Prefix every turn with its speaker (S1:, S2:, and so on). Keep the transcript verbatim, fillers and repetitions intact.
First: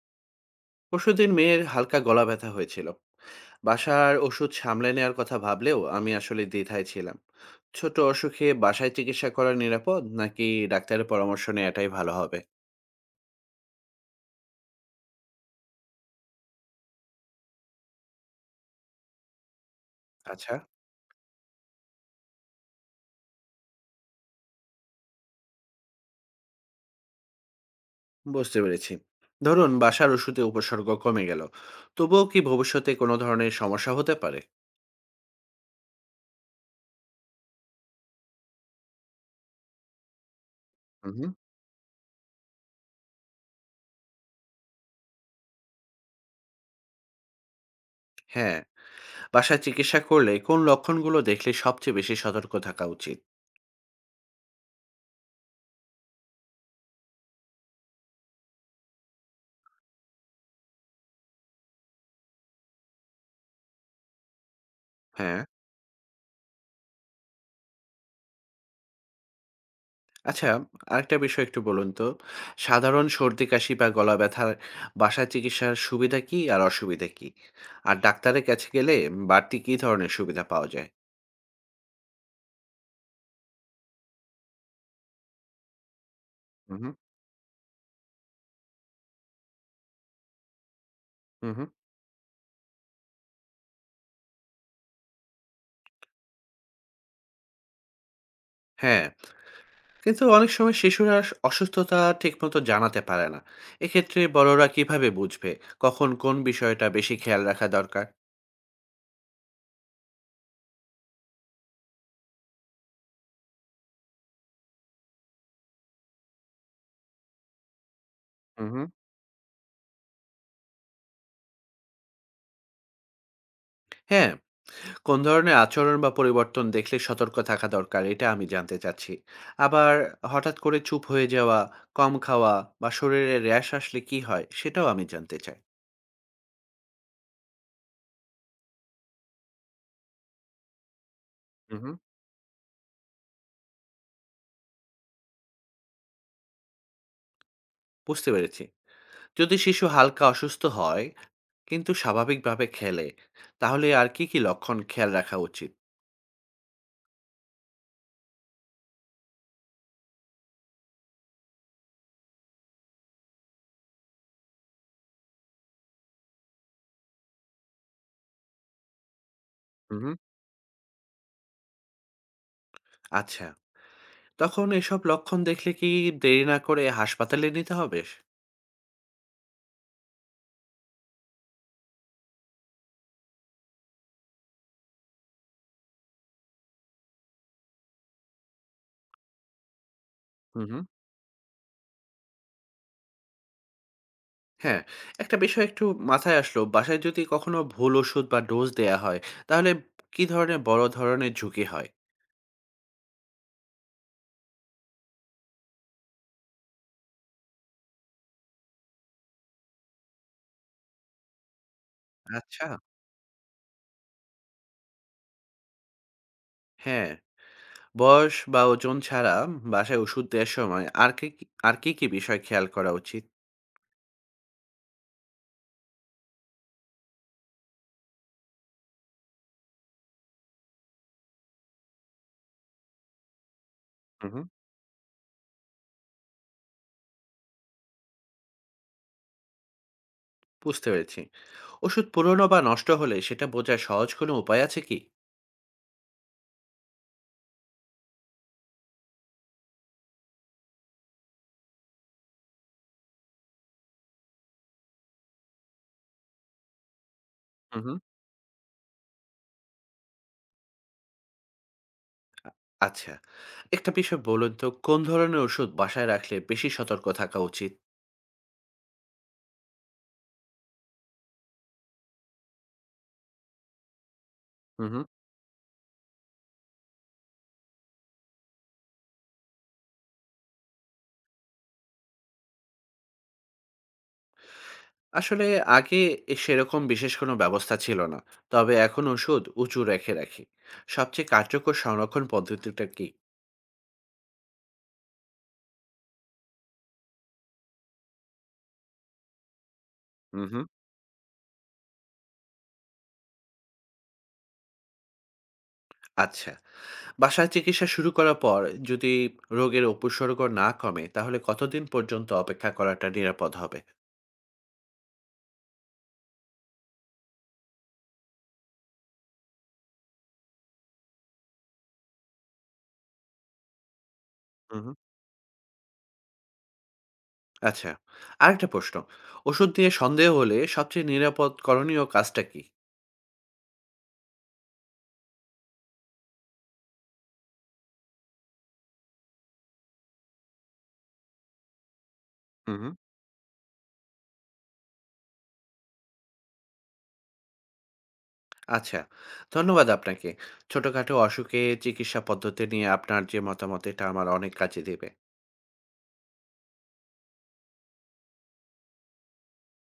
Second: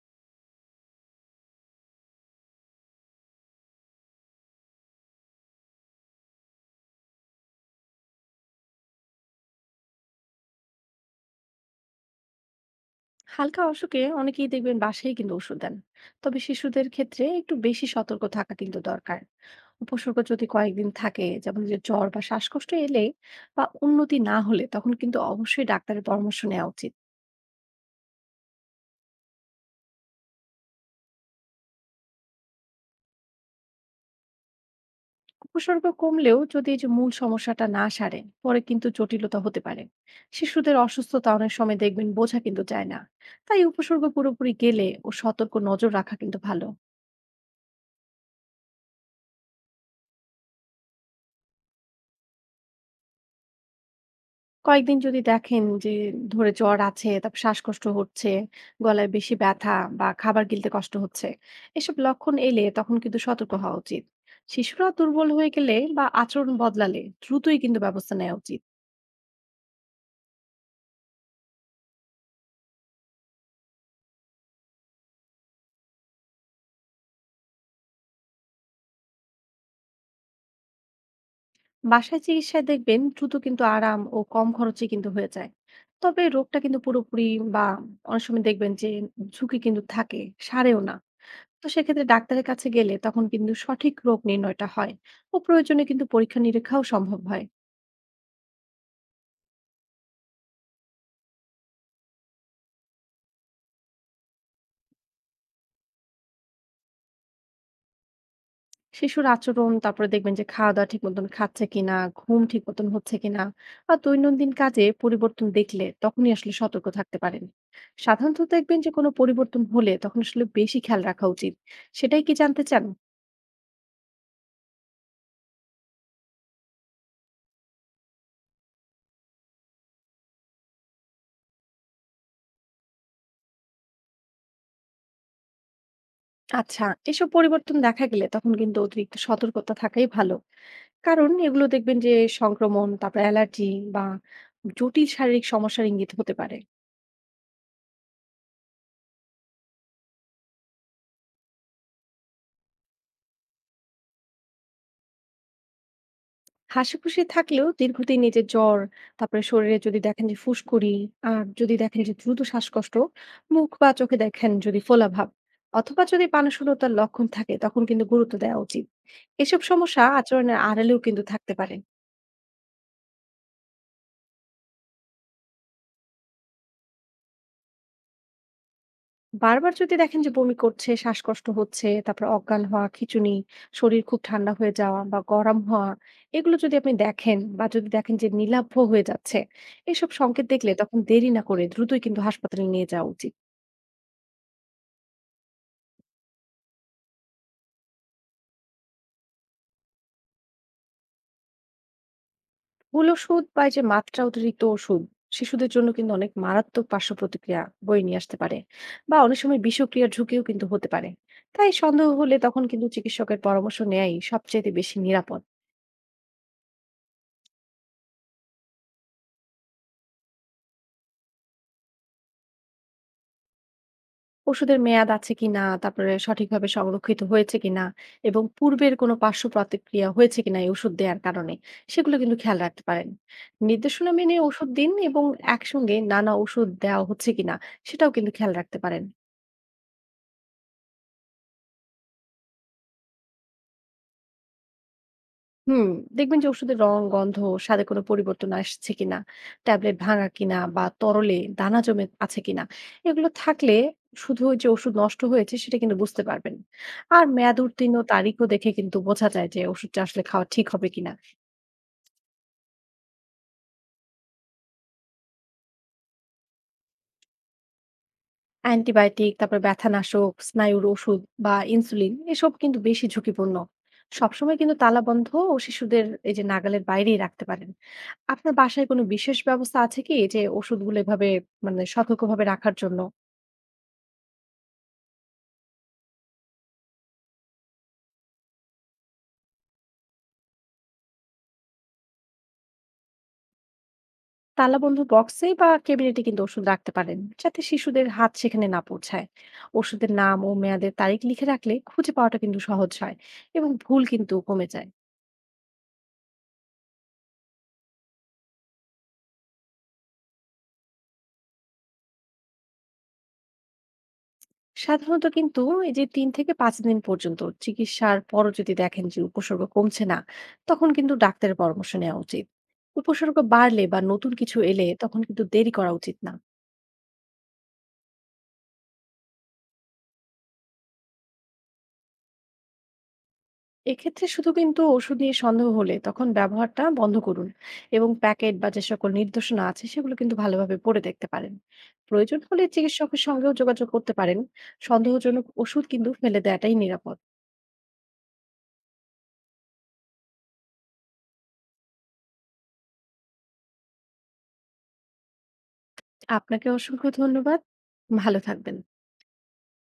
S1: পরশুদিন মেয়ের হালকা গলা ব্যথা হয়েছিল। বাসার ওষুধ সামলে নেওয়ার কথা ভাবলেও আমি আসলে দ্বিধায় ছিলাম। ছোট অসুখে বাসায় চিকিৎসা করা নিরাপদ নাকি ডাক্তারের পরামর্শ নেওয়াটাই ভালো হবে?
S2: হালকা অসুখে অনেকেই দেখবেন বাসায় কিন্তু ওষুধ দেন। তবে শিশুদের ক্ষেত্রে একটু বেশি সতর্ক থাকা কিন্তু দরকার। উপসর্গ যদি
S1: আচ্ছা।
S2: কয়েকদিন থাকে, যেমন যে জ্বর বা শ্বাসকষ্ট এলে বা উন্নতি না হলে, তখন কিন্তু অবশ্যই ডাক্তারের পরামর্শ নেওয়া উচিত।
S1: বুঝতে পেরেছি। ধরুন বাসার ওষুধে উপসর্গ কমে গেল, তবুও কি ভবিষ্যতে কোনো ধরনের সমস্যা হতে পারে?
S2: উপসর্গ কমলেও যদি এই যে মূল সমস্যাটা না সারে, পরে কিন্তু জটিলতা হতে পারে। শিশুদের অসুস্থতা
S1: হুম।
S2: অনেক সময় দেখবেন বোঝা কিন্তু যায় না। তাই উপসর্গ পুরোপুরি গেলে ও সতর্ক নজর রাখা কিন্তু ভালো।
S1: হ্যাঁ। বাসায় চিকিৎসা করলে কোন লক্ষণগুলো দেখলে সবচেয়ে বেশি সতর্ক থাকা উচিত?
S2: কয়েকদিন যদি দেখেন যে ধরে জ্বর আছে, তারপর শ্বাসকষ্ট হচ্ছে, গলায় বেশি ব্যথা বা খাবার গিলতে কষ্ট হচ্ছে, এসব লক্ষণ এলে তখন কিন্তু সতর্ক হওয়া উচিত। শিশুরা দুর্বল
S1: হ্যাঁ।
S2: হয়ে গেলে বা আচরণ বদলালে দ্রুতই কিন্তু ব্যবস্থা নেওয়া উচিত।
S1: আচ্ছা, আরেকটা বিষয় একটু বলুন তো, সাধারণ সর্দি-কাশি বা গলা ব্যথার বাসায় চিকিৎসার সুবিধা কি আর অসুবিধা কি? আর ডাক্তারের কাছে গেলে বাড়তি কি ধরনের সুবিধা পাওয়া যায়?
S2: বাসায় চিকিৎসায় দেখবেন দ্রুত কিন্তু আরাম ও কম খরচে কিন্তু হয়ে যায়। তবে রোগটা
S1: হু,
S2: কিন্তু
S1: হু,
S2: পুরোপুরি বা অনেক সময় দেখবেন যে ঝুঁকি কিন্তু থাকে, সারেও না।
S1: হু, হু।
S2: তো সেক্ষেত্রে ডাক্তারের কাছে গেলে তখন কিন্তু সঠিক রোগ নির্ণয়টা হয় ও প্রয়োজনে কিন্তু পরীক্ষা নিরীক্ষাও সম্ভব হয়।
S1: হ্যাঁ, কিন্তু অনেক সময় শিশুরা অস অসুস্থতা ঠিকমতো জানাতে পারে না। এক্ষেত্রে বড়রা কিভাবে বুঝবে কখন কোন বিষয়টা বেশি খেয়াল রাখা দরকার?
S2: শিশুর আচরণ, তারপরে দেখবেন যে খাওয়া-দাওয়া ঠিক মতন খাচ্ছে কিনা, ঘুম ঠিক মতন হচ্ছে কিনা বা দৈনন্দিন কাজে পরিবর্তন দেখলে তখনই আসলে সতর্ক থাকতে পারেন। সাধারণত
S1: হুম,
S2: দেখবেন
S1: হুম।
S2: যে কোনো পরিবর্তন হলে তখন আসলে বেশি খেয়াল রাখা উচিত। সেটাই কি জানতে চান?
S1: হ্যাঁ। কোন ধরনের আচরণ বা পরিবর্তন দেখলে সতর্ক থাকা দরকার এটা আমি জানতে চাচ্ছি। আবার হঠাৎ করে চুপ হয়ে যাওয়া, কম খাওয়া বা শরীরে র্যাশ আসলে কি হয় সেটাও আমি জানতে চাই।
S2: আচ্ছা, এসব পরিবর্তন দেখা গেলে তখন কিন্তু অতিরিক্ত সতর্কতা থাকাই ভালো। কারণ এগুলো
S1: হুম।
S2: দেখবেন যে সংক্রমণ, তারপর অ্যালার্জি বা জটিল শারীরিক সমস্যার ইঙ্গিত হতে পারে।
S1: বুঝতে পেরেছি। যদি শিশু হালকা অসুস্থ হয় কিন্তু স্বাভাবিকভাবে খেলে, তাহলে আর কি কি লক্ষণ খেয়াল রাখা উচিত?
S2: হাসি-খুশি থাকলেও দীর্ঘদিন এই যে জ্বর, তারপরে শরীরে যদি দেখেন যে ফুসকুড়ি, আর যদি দেখেন যে দ্রুত শ্বাসকষ্ট, মুখ বা চোখে দেখেন যদি ফোলাভাব অথবা যদি পানিশূন্যতার লক্ষণ থাকে, তখন কিন্তু গুরুত্ব দেওয়া উচিত। এসব সমস্যা
S1: হুম।
S2: আচরণের আড়ালেও কিন্তু থাকতে পারে।
S1: আচ্ছা, তখন এসব লক্ষণ দেখলে কি দেরি না করে হাসপাতালে নিতে হবে?
S2: বারবার যদি দেখেন যে বমি করছে, শ্বাসকষ্ট হচ্ছে, তারপর অজ্ঞান হওয়া, খিঁচুনি, শরীর খুব ঠান্ডা হয়ে যাওয়া বা গরম হওয়া, এগুলো যদি আপনি দেখেন বা যদি দেখেন যে নির্লিপ্ত হয়ে যাচ্ছে, এসব সংকেত
S1: হুম।
S2: দেখলে তখন দেরি না করে দ্রুতই কিন্তু হাসপাতালে নিয়ে যাওয়া উচিত।
S1: হ্যাঁ, একটা বিষয় একটু মাথায় আসলো। বাসায় যদি কখনো ভুল ওষুধ বা ডোজ দেয়া হয়, তাহলে কি ধরনের বড় ধরনের ঝুঁকি হয়?
S2: ভুল ওষুধ বা এই যে মাত্রা অতিরিক্ত ওষুধ শিশুদের জন্য কিন্তু অনেক মারাত্মক পার্শ্ব প্রতিক্রিয়া বয়ে নিয়ে আসতে পারে বা অনেক সময় বিষক্রিয়ার ঝুঁকিও কিন্তু হতে পারে। তাই সন্দেহ হলে তখন
S1: আচ্ছা,
S2: কিন্তু চিকিৎসকের পরামর্শ নেয়াই সবচেয়ে বেশি নিরাপদ।
S1: হ্যাঁ। বয়স বা ওজন ছাড়া বাসায় ওষুধ দেওয়ার সময় আর কি, কি আর কি, কি বিষয় খেয়াল করা উচিত?
S2: ওষুধের মেয়াদ আছে কিনা, তারপরে সঠিকভাবে সংরক্ষিত হয়েছে কিনা এবং পূর্বের কোনো পার্শ্ব প্রতিক্রিয়া হয়েছে কিনা এই ওষুধ দেওয়ার কারণে, সেগুলো কিন্তু খেয়াল রাখতে পারেন। নির্দেশনা
S1: হুম,
S2: মেনে
S1: হুম।
S2: ওষুধ দিন এবং একসঙ্গে নানা ওষুধ দেওয়া হচ্ছে কিনা সেটাও কিন্তু খেয়াল রাখতে পারেন।
S1: বুঝতে পেরেছি। ওষুধ পুরনো বা নষ্ট হলে সেটা বোঝার সহজ কোনো উপায় আছে কি?
S2: হুম দেখবেন যে ওষুধের রং, গন্ধ, স্বাদে কোনো পরিবর্তন আসছে কিনা, ট্যাবলেট ভাঙা কিনা বা তরলে দানা জমে আছে কিনা, এগুলো থাকলে শুধু ওই যে ওষুধ নষ্ট হয়েছে সেটা কিন্তু বুঝতে পারবেন। আর মেয়াদ
S1: হুম,
S2: উত্তীর্ণ
S1: হুম।
S2: তারিখও দেখে কিন্তু বোঝা যায় যে ওষুধটা আসলে খাওয়া ঠিক হবে কিনা।
S1: আচ্ছা, একটা বিষয় বলুন তো, কোন ধরনের ওষুধ বাসায় রাখলে বেশি সতর্ক থাকা উচিত?
S2: অ্যান্টিবায়োটিক, তারপর ব্যথানাশক, স্নায়ুর ওষুধ বা ইনসুলিন এসব কিন্তু বেশি ঝুঁকিপূর্ণ। সবসময় কিন্তু
S1: হুম, হুম।
S2: তালাবন্ধ ও শিশুদের এই যে নাগালের বাইরেই রাখতে পারেন। আপনার বাসায় কোনো বিশেষ ব্যবস্থা আছে কি, যে ওষুধগুলো এভাবে মানে সতর্কভাবে রাখার জন্য?
S1: আসলে আগে এ সেরকম বিশেষ কোনো ব্যবস্থা ছিল না, তবে এখন ওষুধ উঁচু রেখে রাখি। সবচেয়ে কার্যকর সংরক্ষণ পদ্ধতিটা কি?
S2: তালাবন্ধ বক্সে বা ক্যাবিনেটে কিন্তু ওষুধ রাখতে পারেন, যাতে শিশুদের হাত সেখানে না পৌঁছায়। ওষুধের নাম
S1: হুম,
S2: ও
S1: হুম।
S2: মেয়াদের তারিখ লিখে রাখলে খুঁজে পাওয়াটা কিন্তু সহজ হয় এবং ভুল কিন্তু কমে যায়।
S1: আচ্ছা, বাসায় চিকিৎসা শুরু করার পর যদি রোগের উপসর্গ না কমে, তাহলে কতদিন পর্যন্ত অপেক্ষা করাটা নিরাপদ হবে?
S2: সাধারণত কিন্তু এই যে তিন থেকে পাঁচ দিন পর্যন্ত চিকিৎসার পরও যদি দেখেন যে উপসর্গ কমছে না, তখন কিন্তু ডাক্তারের পরামর্শ নেওয়া উচিত। উপসর্গ বাড়লে বা নতুন কিছু
S1: হুম,
S2: এলে
S1: হুম।
S2: তখন কিন্তু দেরি করা উচিত না।
S1: আচ্ছা, আরেকটা প্রশ্ন। ওষুধ নিয়ে সন্দেহ হলে সবচেয়ে নিরাপদ করণীয় কাজটা কি?
S2: এক্ষেত্রে শুধু কিন্তু ওষুধ নিয়ে সন্দেহ হলে তখন ব্যবহারটা বন্ধ করুন এবং প্যাকেট বা যে সকল নির্দেশনা আছে সেগুলো কিন্তু ভালোভাবে পড়ে দেখতে পারেন। প্রয়োজন হলে
S1: হুম, হুম।
S2: চিকিৎসকের সঙ্গেও যোগাযোগ করতে পারেন। সন্দেহজনক ওষুধ কিন্তু ফেলে দেওয়াটাই নিরাপদ।
S1: আচ্ছা, ধন্যবাদ আপনাকে। ছোটখাটো অসুখে চিকিৎসা পদ্ধতি নিয়ে আপনার যে মতামত, এটা আমার অনেক কাজে দেবে।
S2: আপনাকে অসংখ্য ধন্যবাদ। ভালো থাকবেন।